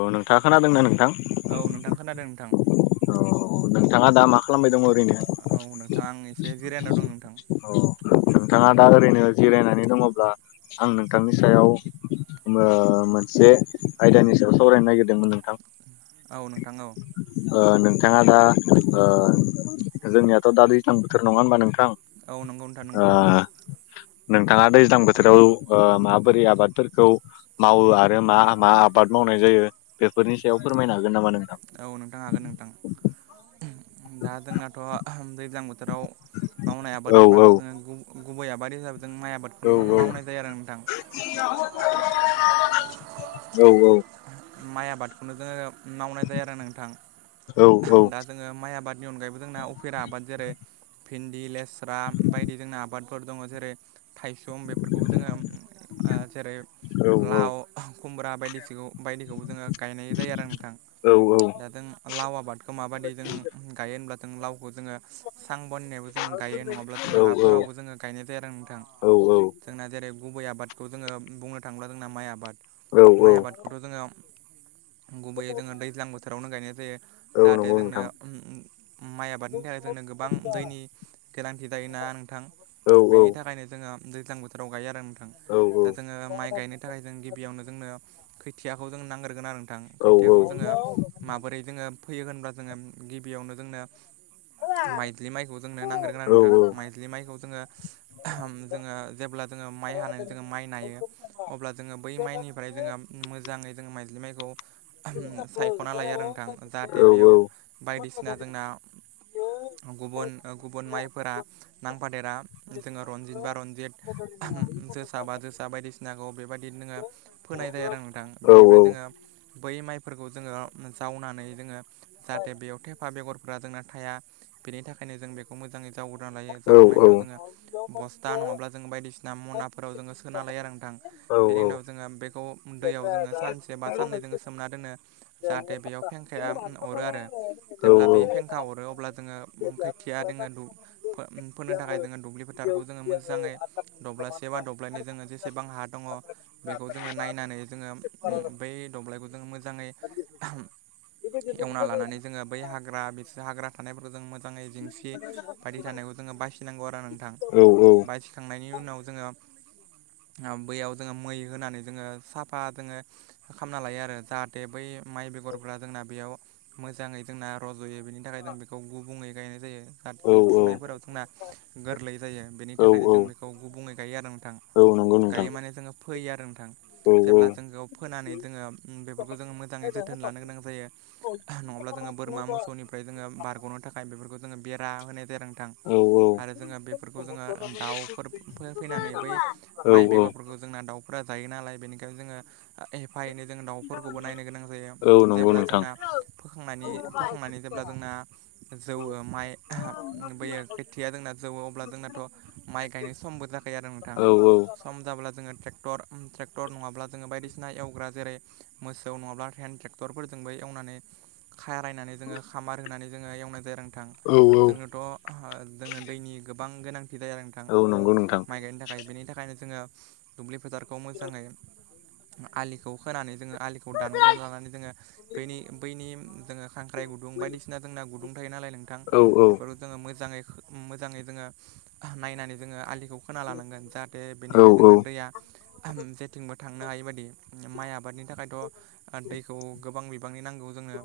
औ नोंथांङा खोनादोंना नोंथां? औ नोंथां खोनादों नोंथां। औ नोंथाङा दा मा खालामबाय दं ओरैनो? औ नोंथां आं एसे जिरायनायाव दं नोंथां। अ नोंथांङा दा ओरैनो जिरायनानै दंङब्ला आं नोंथांनि सायाव मो मोनसे आयदानि सायाव सावरायनो नागिरदोंमोन नोंथां। औ नोंथां औ ओ नोंथांङा दा ओ जोंनियाथ दा दैज्लां बोथोर नंङा होमबा नोंथां। औ नंगौ नोंथां नंगौ। नोंथांङा दैज्लां बोथोराव ओ माबोरै आबादफोरखौ मावो आरो मा मा आबाद मावनाय जायो बेफोरनि सायाव फोरमायनो हागोन नामा नों औ नोंथां हागोन नोंथां दा जोंनाथ दैज्लां बो थोराव मावनाय औ आबाद होनबाथ जोंङो औ गुब गुबै आबाद हिसाबै जों माइ आबादखौनो औ मावनाय जायो आरो नोंथां। औ औ माइ आबादखौनो जोंङो मावनाय जायो आरो नोंथां। औ औ दा जोंङो माइ आबादनि अनगायैबो जोंना अफेरा आबाद जेरै भिन्दि लेस्रा बायदि जोंना आबादफोर दङ जेरै थायसुम बेफोरखौ जोङो जेरै लाव खुमब्रा बायदिसिखौ बायदिखौ जोङो गायनाय जायो आरो नोंथां औ दा जों लाव आबादखौ माबायदि जों गायो ब्ला जों लाव खौ जोङो सां बननायबो जोङो गायो नङाब्ला जोङो औ औ हाफोरावबो जोङो गायनाय जायो आरो नोंथां। औ जोंना जेरै गुबै आबादखौ जोङो बुंनो थाङल्बा जोंना माइ आबाद। औ औ माइ आबादखौथ' जोङो गुबैयै जोङो दैज्लां बोथोरावनो गायनाय जायो औ जाहाथे नंगौ जोंनो नोंथां माइ आबादनि थाखाय जोंनो गोबां दैनि गोनांथि जायोना नोंथां औ औ बेनि थाखायनो जोङो दैज्लां बोथोराव गायो आरो नोंथां औ दा जोङो माइ गायनो थाखाय जों गिबियावनो जोंनो खैथियाखौ जों नांग्रोन आरो थां औ खोथियाखौ जोङो माबोरै जोङो फैयो होनब्ला जोङो गिबियावनो जोंनो [unintelligible] माइद्लि माइखौ जोंनो नांग्रोगोन आरो औ नोंथां माइद्लि माइखौ जोङो जोङो जेब्ला जोङो माइ हानो जोङो माइ नायो अब्ला जोङो बै माइनिफ्राय जोङो मोजाङै जोङो माइज्लि माइखौ सायख'ना लायो आरो नोंथां जाहाथे बेयाव बायदिसिना जोंना गुबुन गुबुन माइफोरा नांफादेरा जोङो रनजित बा रनजित जोसा बा जोसा बायदिसिनाखौ बेबायदि नोङो फोनाय जायो आर नोथां बेनिफ्राय जोङो बै माइफोरखौ जोङो जावनानै जोङो जाहाथे बेयाव थेफा बेगरफोरा जोंना थाया बेनि थाखायनो जों बेखौ मोजाङै जावग्रोना लायो जावखांनायनि उनाव जोङो बस्था नङाब्ला जोङो बायदिसिना मनाफोराव जोङो सोना लायो आरो नोंथां बेनि उनाव जोङो बेखौ दैयाव जोङो सानसे बा साननै जोङो सोमना दोनो जाहाथे बेयाव फेंखाया अरो आरो। जेब्ला बे फेंखा अरो अब्ला जोङो खोथिया दङो फोनो थाखाय जोङो दुब्लि फोथारखौ जोङो मोजाङै दब्लासे बा दब्लायनि जोङो जेसेबां हा दङ बेखौ जोङो नायनानै जोङो बै दब्लायखौ जोङो मोजाङै एवना लानानै जोङो बै हाग्रा बि हाग्रा थानायफोरखौ जों मोजाङै जेंसि बायदि थानायखौ जोङो बायसिनांगौ आरो नोंथां औ बासिखांनायनि उनाव जोङो बैयाव जोङो मै होनानै जोङो साफा जोङो खालामना लायो आरो जाहाथे बै माइ बेगरफ्रा जोंना बेयाव मोजाङै जोंना रज'यो बेनि थाखाय जों बेखौ गुबुंङै गायनाय जायो। औ औ फुनायफोराव जोंना गोरलै जायो बेनि थाखायनो जों बेखौ गुबुंङै गायो आरो नोंथां औ नंगौ नोंथां गायो माने जोङो फैयो आरो नोंथां। औ जेब्ला औ जोंखौ फोनानै जोङो बेफोरखौ जोङो मोजाङै जोथोन लानो गोनां जायो नङाब्ला जोङो बोरमा मोसौनिफ्राय जोङो बारग'नो थाखाय बेफोरखौ जोङो बेरा होनाय जायो आरो नोंथां। औ आरो जोङो बेफोरखौ जोङो दाउफोर फैनानै बै माइ औ बेगरफोरखौ जोंना दाउ फोरा जायो नालाय बेनिखायनो जोङो हेफा एनै जोंङो दाउफोरखौबो नायनो गोनां जायो औ नंगौ जेब्ला जोंना नोंथां फोखांनानै फोखांनानै जे ब्ला जोंना जौ माइ बोयो खोथिया जोंना जौवो अब्ला जोंनाथ' माइ गायनाय समबो जाखायो आरो नोंथां औ औ सम जाब्ला जोङो ट्रेटर ट्रेक्टर नङाब्ला जों बदिसिना एवग्रा जेरै मोसौ नङाब्ला हेन ट्रेक्टरफोरजोंबो एवनानै खारायनानै जोङो खामार होनानै जोङो एवनाय जायो आरो औ नोंथां। जोंनोथ' जोंनो दैनि गोबां गोनां थि जायो आरो नोंथां औ उम नंगौ नोंथां माइ गायनो थाखाय बेनि थाखायनो जोङो दुब्लि फोथारखौ मोजाङै आलिखौ होनानै जोङो आलिखौ दानग्रोन लानानै जोङो बेनि बैनि जोङो खांख्राइ गुदुं बायदिसिना जोंना गुदुं थायोना नोंथां औ औ बेफोरखौ जोङो मोजाङै जोङो नायनानै जोङो आलि खौ खोना लानांगोन जाहाथे बेनिफ्राय जोंना दैया उम जे थिंबो थांनो हायि बायदि माइ आबादनि थाखायथ' आरो दैखौ गोबां बिबांनि नांगौ जोङनो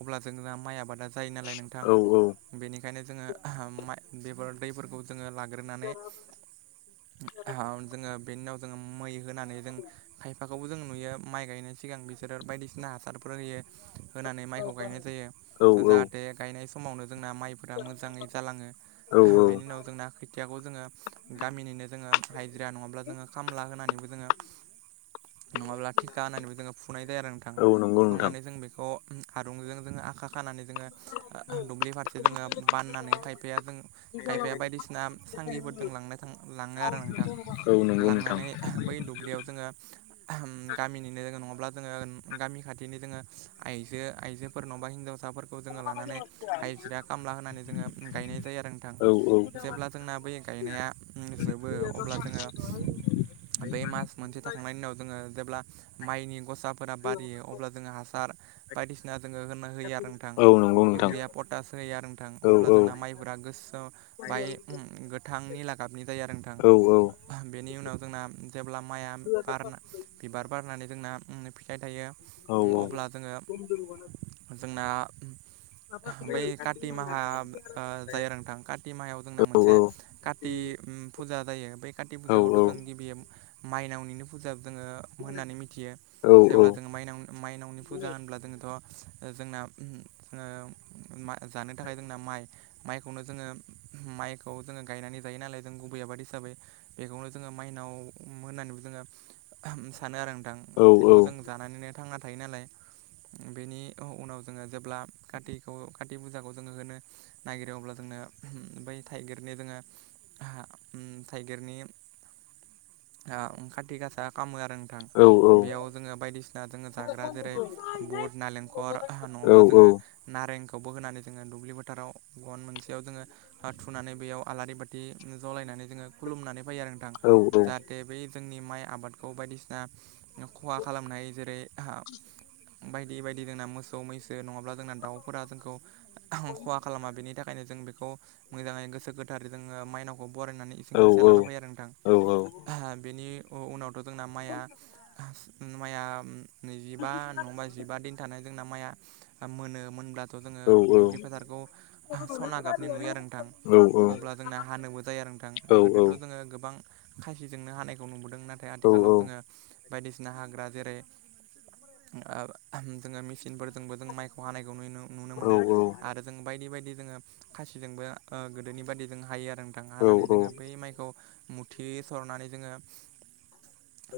अब्ला जोंहा माइ आबादा जायो नालाय नोंथां औ बेनिखायनो जोङो बेफोर दैफोरखौ जोङो ला ग्रोनानै जोङो बेनि उनाव जोङो मै होनानै जों खायफाखौबो जों नुयो माइ गायनोसै सिगां बिसोरो बायदिसिना हासारफोर होयो होनानै माइखौ गायनाय जायो औ औ जाहाथे गायनाय समावनो जोंना माइफोरा मोजाङै जालाङो औ बेनि उनाव जोंना खोथियाखौ जोङो गामिनिनो जोङो हाइजिरा नङाब्ला जोङो खामला होनानैबो जोङो नङाब्ला थिखा होनानैबो जोङो फुनाय जाया आरो नोंथां औ नंगौ नोंथां फुखांनानै जों बेखौ आरूंजों जोङो आखा खानानै जोङो दुब्लि फारसे जोङो बाननानै खायफाया जों खायफाया बायदिसिना सांगि फोरजों लांना थां लाङो आरो नोंथां औ नंगौ नोंथां लांनानै बै दुब्लियाव जोङो गामिनिनो जोङो नङाब्ला जोङो गामि खाथिनि जोङो आइजो आइजोफोरनावबा हिनजाव साफोरखौ जोङो लानानै हाइजिरा खामला होनानै जोङो गायनाय जायो आरो नोंथां औ औ जेब्ला जोंना बै गायनाया जोबो अब्ला जोङो बे मास मोनसे थाखांनायनि उनाव जोङो जेब्ला माइनि ग'साफोरा बारियो अब्ला जोङो हासार बायदिसिना जोङो होना होयो आरो नोंथां इउरया पटास होयो आरो नोंथां औ अब्ला जोंना माइफोरा गोसो बाय गोथांनि लागाबनि जायो आरो नोंथां औ बेनि उनाव जोंना जेब्ला माइआ बारना बिबार बारनानै जोंना फिथाइ थायो अब्ला जोङो जोंना [inaudible] बै काति माहा जायो आरो नोंथां काति माहायाव जोंना मोनसे कति फुजा जायो बै काति फुजाखौथ' जों गिबि माइनावनिनो फुजा जोङो होननानै मिथियो जेब्ला जोङो माइनाव माइनावनि फुजा होनब्ला जोङोथ' जोंना ओ जानो थाखाय जोंना माइ माइखौनो जोङो माइखौ जोङो गायनानै जायो नालाय जों गुबै आबाद हिसाबै बेखौनो जोङो माइनाव होननानैबो जोङो सानो आरो नोंथां बेखौ जों जानानैनो थांना थायो नालाय बेनि उनाव जोङो जेब्ला खातिखौ खाति फुजाखौ जोङो होनो नागिरो अब्ला जों ओ बै थाइगिरनि दोङो ओम थाइगिरनि खाथि गासा खामो आरो नोंथां बेयाव जोङो बायदिसिना जोङो जाग्रा जेरै बुट नालेंखर नङाब्ला जोङो नारेंख बो होनानै जोङो दुब्लि फोथाराव गन मोनसेयाव जोङो थुनानै बेयाव आलारि बाथि जलायनानै नानै जोङो खुलुमनानै फैयो आरो नोंथां औ जाहाथे बै जोंनि माइ आबादखौ बायदिसिना ख'हा खालामनाय जेरै बायदि बायदि जोंना मोसौ मैसो नङाब्ला जोंना दाउफोरा जोंखौ ख'हा खालामा बेनि थाखाय खायनो जों बेखौ मोजाङै गोसो गोथारै जोङो माइनावखौ बरायनानै इसिं फारसे औ लाना फैयो आरो नोंथां। बेनि उनावथ' जोंना माइया माइया नैजिबा नङाबा जिबा दिन थानाय जोंना माया मोनोमोनब्ला थ' जोङो दुब्लि फोथारखौ सना गाबनि नुयो आरो नोंथां। अब्ला जोंना हानोबो जायो नोंथां गोदोथ' जोङो गोबां खायसिजोंनो हानायखौ नुबोदों नाथाय आथिखालाव जोङो बायदिसिना हाग्रा जेरै जोङो ओ मेचिनफोरजोंबो जों माइखौ हानाय नुनो मोनो आरो जों बायदि बायदि जोङो खासिजोंबो ओ गोदोनि बायदि जों हायो आरो थां हानानै जोङो बै माइखौ मुथि सरनानै जोङो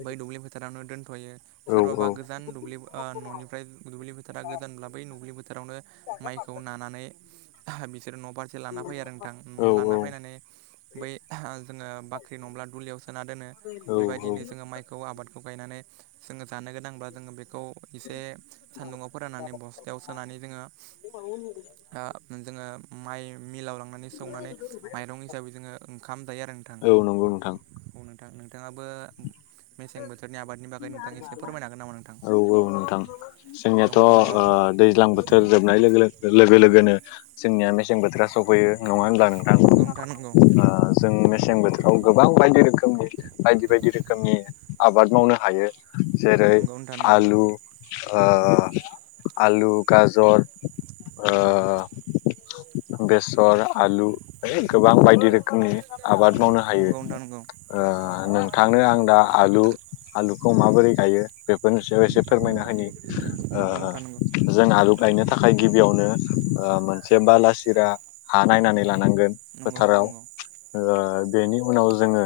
बै दुब्लि फोथारावनो दोनथ'यो सोरबाबा गोजान दुब्लि ओ न'निफ्राय दुब्लि फोथारा गोजानब्ला बै दुब्लि फोथारावनो माइखौ नानानै बिसोरो न' फारसे लाना फैयो आरो नोंथां लाना फैनानै बै जोङो बा नंडाब्ला दुलियाव सोना दोनो बेबायदिनो जोङो माइखौ आबादखौ गायनानै जो जानो गोनांब्ला जों बेखो खौ एसे सान्दुंङाव फोराननानै बस्थायाव सोनानै जोङो दा जोङो माइ मिलाव लांनानै सौनानै माइरं हिसाबै जोङो ओंखाम जायो आरो नोंथां ओ नोंथां औ नोंथाङाबो मेसें बोथोरनि आबादनि बागै नोंथाङाबो एसे फोरमायनो हागोन नामा नोंथां औ औ नोंथां जोंनियाथ' औ नोंथां औ दैज्लां बोथोर जोबनाय लोगो लोगो लोगोनो जोंनिया मेसें बोथोरा सफैयो नङा होनब्ला नंगौ नोंथां नंगौ नोंथांखौ जों मेसें बोथोराव गोबां बायदि रोखोमनि बायदि बायदि रोखोमनि आबाद मावनो हायो। जेरै नंगौ नोंथां नंगौ आलु ओ आलु, ओ गाजर बेसर आलु गोबां बायदि रोखोमनि आबाद मावनो हायो नोंथांनो आं दा आलु आलुखौ माबोरै गायो बेफोरनिसायाव एसे फोरमायना होै नंगौ नोंथां जों आलु गायनो थाखाय गिबियावनो मोनसे बाला साहिया हा नायनानै लानांगोन फोथाराव नंगौ बेनि उनाव जोङो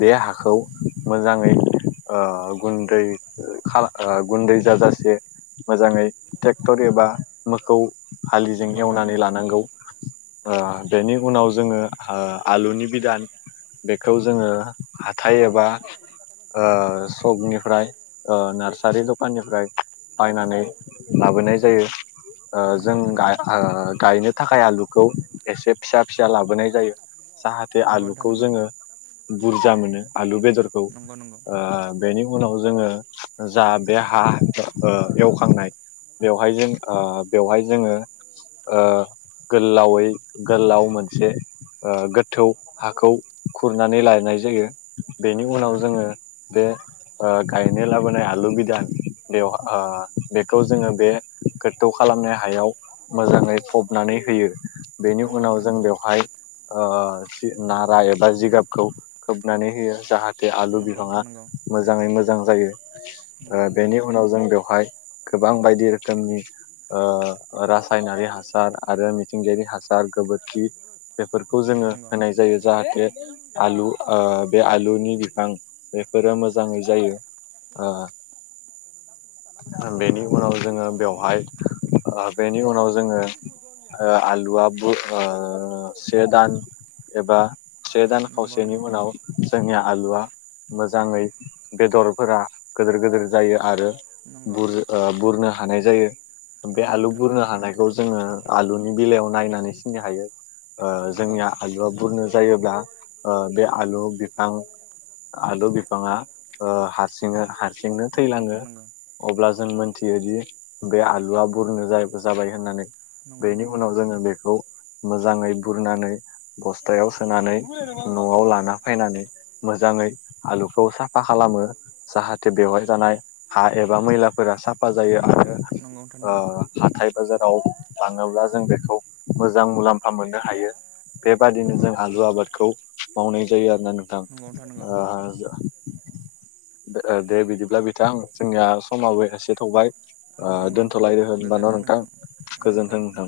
बे हाखौ मोजाङै गुन्दै गुन्दै जाजासे मोजाङै ट्रेक्टर एबा मोखौ नंगौ हालिजों नोंथां एवनानै नंगौ लानांगौ बेनि उनाव जोङो आलुनि बिदान बेखौ जोङो हाथाय एबा सकनिफ्राय नार्सारि दखाननिफ्राय बायनानै लाबोनाय जायो नंगौ जों नोंथां नंगौ गायनो थाखाय आलुखौ एसे फिसा फिसा लाबोनाय जायो जाहाथे आलुखौ जोङो। बुरजा मोनो आलु बेदरखौ नंगौ नोंथां नंगौ नोंथां बेनि उनाव जोङो जा बे हा एवखांनाय बेवहाय जों बेवहाय जोङो। गोलावै गोलाव मोनसे गोथौ हाखौ खुरनानै लानाय जायो बेनि उनाव नंगौ जोङो बे गायनो लाबोनाय आलु बिदान बेवहाय बेखौ जोङो बे गो्थौ खालामनो हायाव मोजाङै फबनानै होयो। बेनि नंगौ नोंथां उनाव जों नंगौ बेवहाय जि नारा एबा जिगाबखौ खोबनानै होयो जाहाथे आलु नंगौ नंगौ नोंथां नंगौ नोंथां नंगौ नोंथां बिफाङा। मोजाङै मोजां नंगौ जायो बेनि उनाव जों बेवहाय गोबां बायदि रोखोमनि रासायनारि हासार आरो मिथिंगायारि हासार। गोबोर खि बेफोरखौ जोङो होनाय जायो जाहाथे आलु बे आलुनि बिफां। बेफोरो मोजाङै जायो। बेनि उनाव जोङो बेवहाय। बेनि उनाव जोङो आलुआ ब से दान एबा से दान खावसेनि उनाव जोंनिया आलुआ मोजाङै बेदरफोरा गिदिर गिदिर जायो आरो बुर बुरनो हानाय जायो बे आलु बुरनो हानायखौ जोङो। आलुनि बेलायाव नायनानै सिनो हायो। जोंनिया आलुआ बुरनो जायोब्ला बे आलु बिफां। आलु बिफाङा हारसिनो हारसिंनो नंगौ थैलाङो नोंथां नंगौ अब्ला जों मोनथियो दि बे आलुआ खुरनो जाबाय होननानै। नंगौ नोंथां नंगौ नोंथां नंगौ नोंथां नंगौ नोंथां नंगौ नोंथां नंगौ नोंथां नंगौ बेनि उनाव जोङो बेखौ। मोजाङै खुरनानै बस्थायाव सोनानै न'आव लाना फैनानै मोजाङै। आलुखौ साफा खालामो जाहाथे बेवहाय जानाय हा एबा मैलाफोरा साफा जायो आरो। [unintelligible] हाथाय बाजाराव थाङोब्ला जों बेखौ मोजां मुलाम्फा मोननो हायो। बेबादिनो जों आलु आबादखौ मावनाय जायो आरोना नोंथां। नंगौ नंगौ दे बिदिब्ला बिथां जोंनिया समाबो एसे थौबाय नंगौ नोंथां नंगौ दोन्थ'लायदो होन होनबान' गोजोन्थों नोंथां गोजोन्थों नोंथां।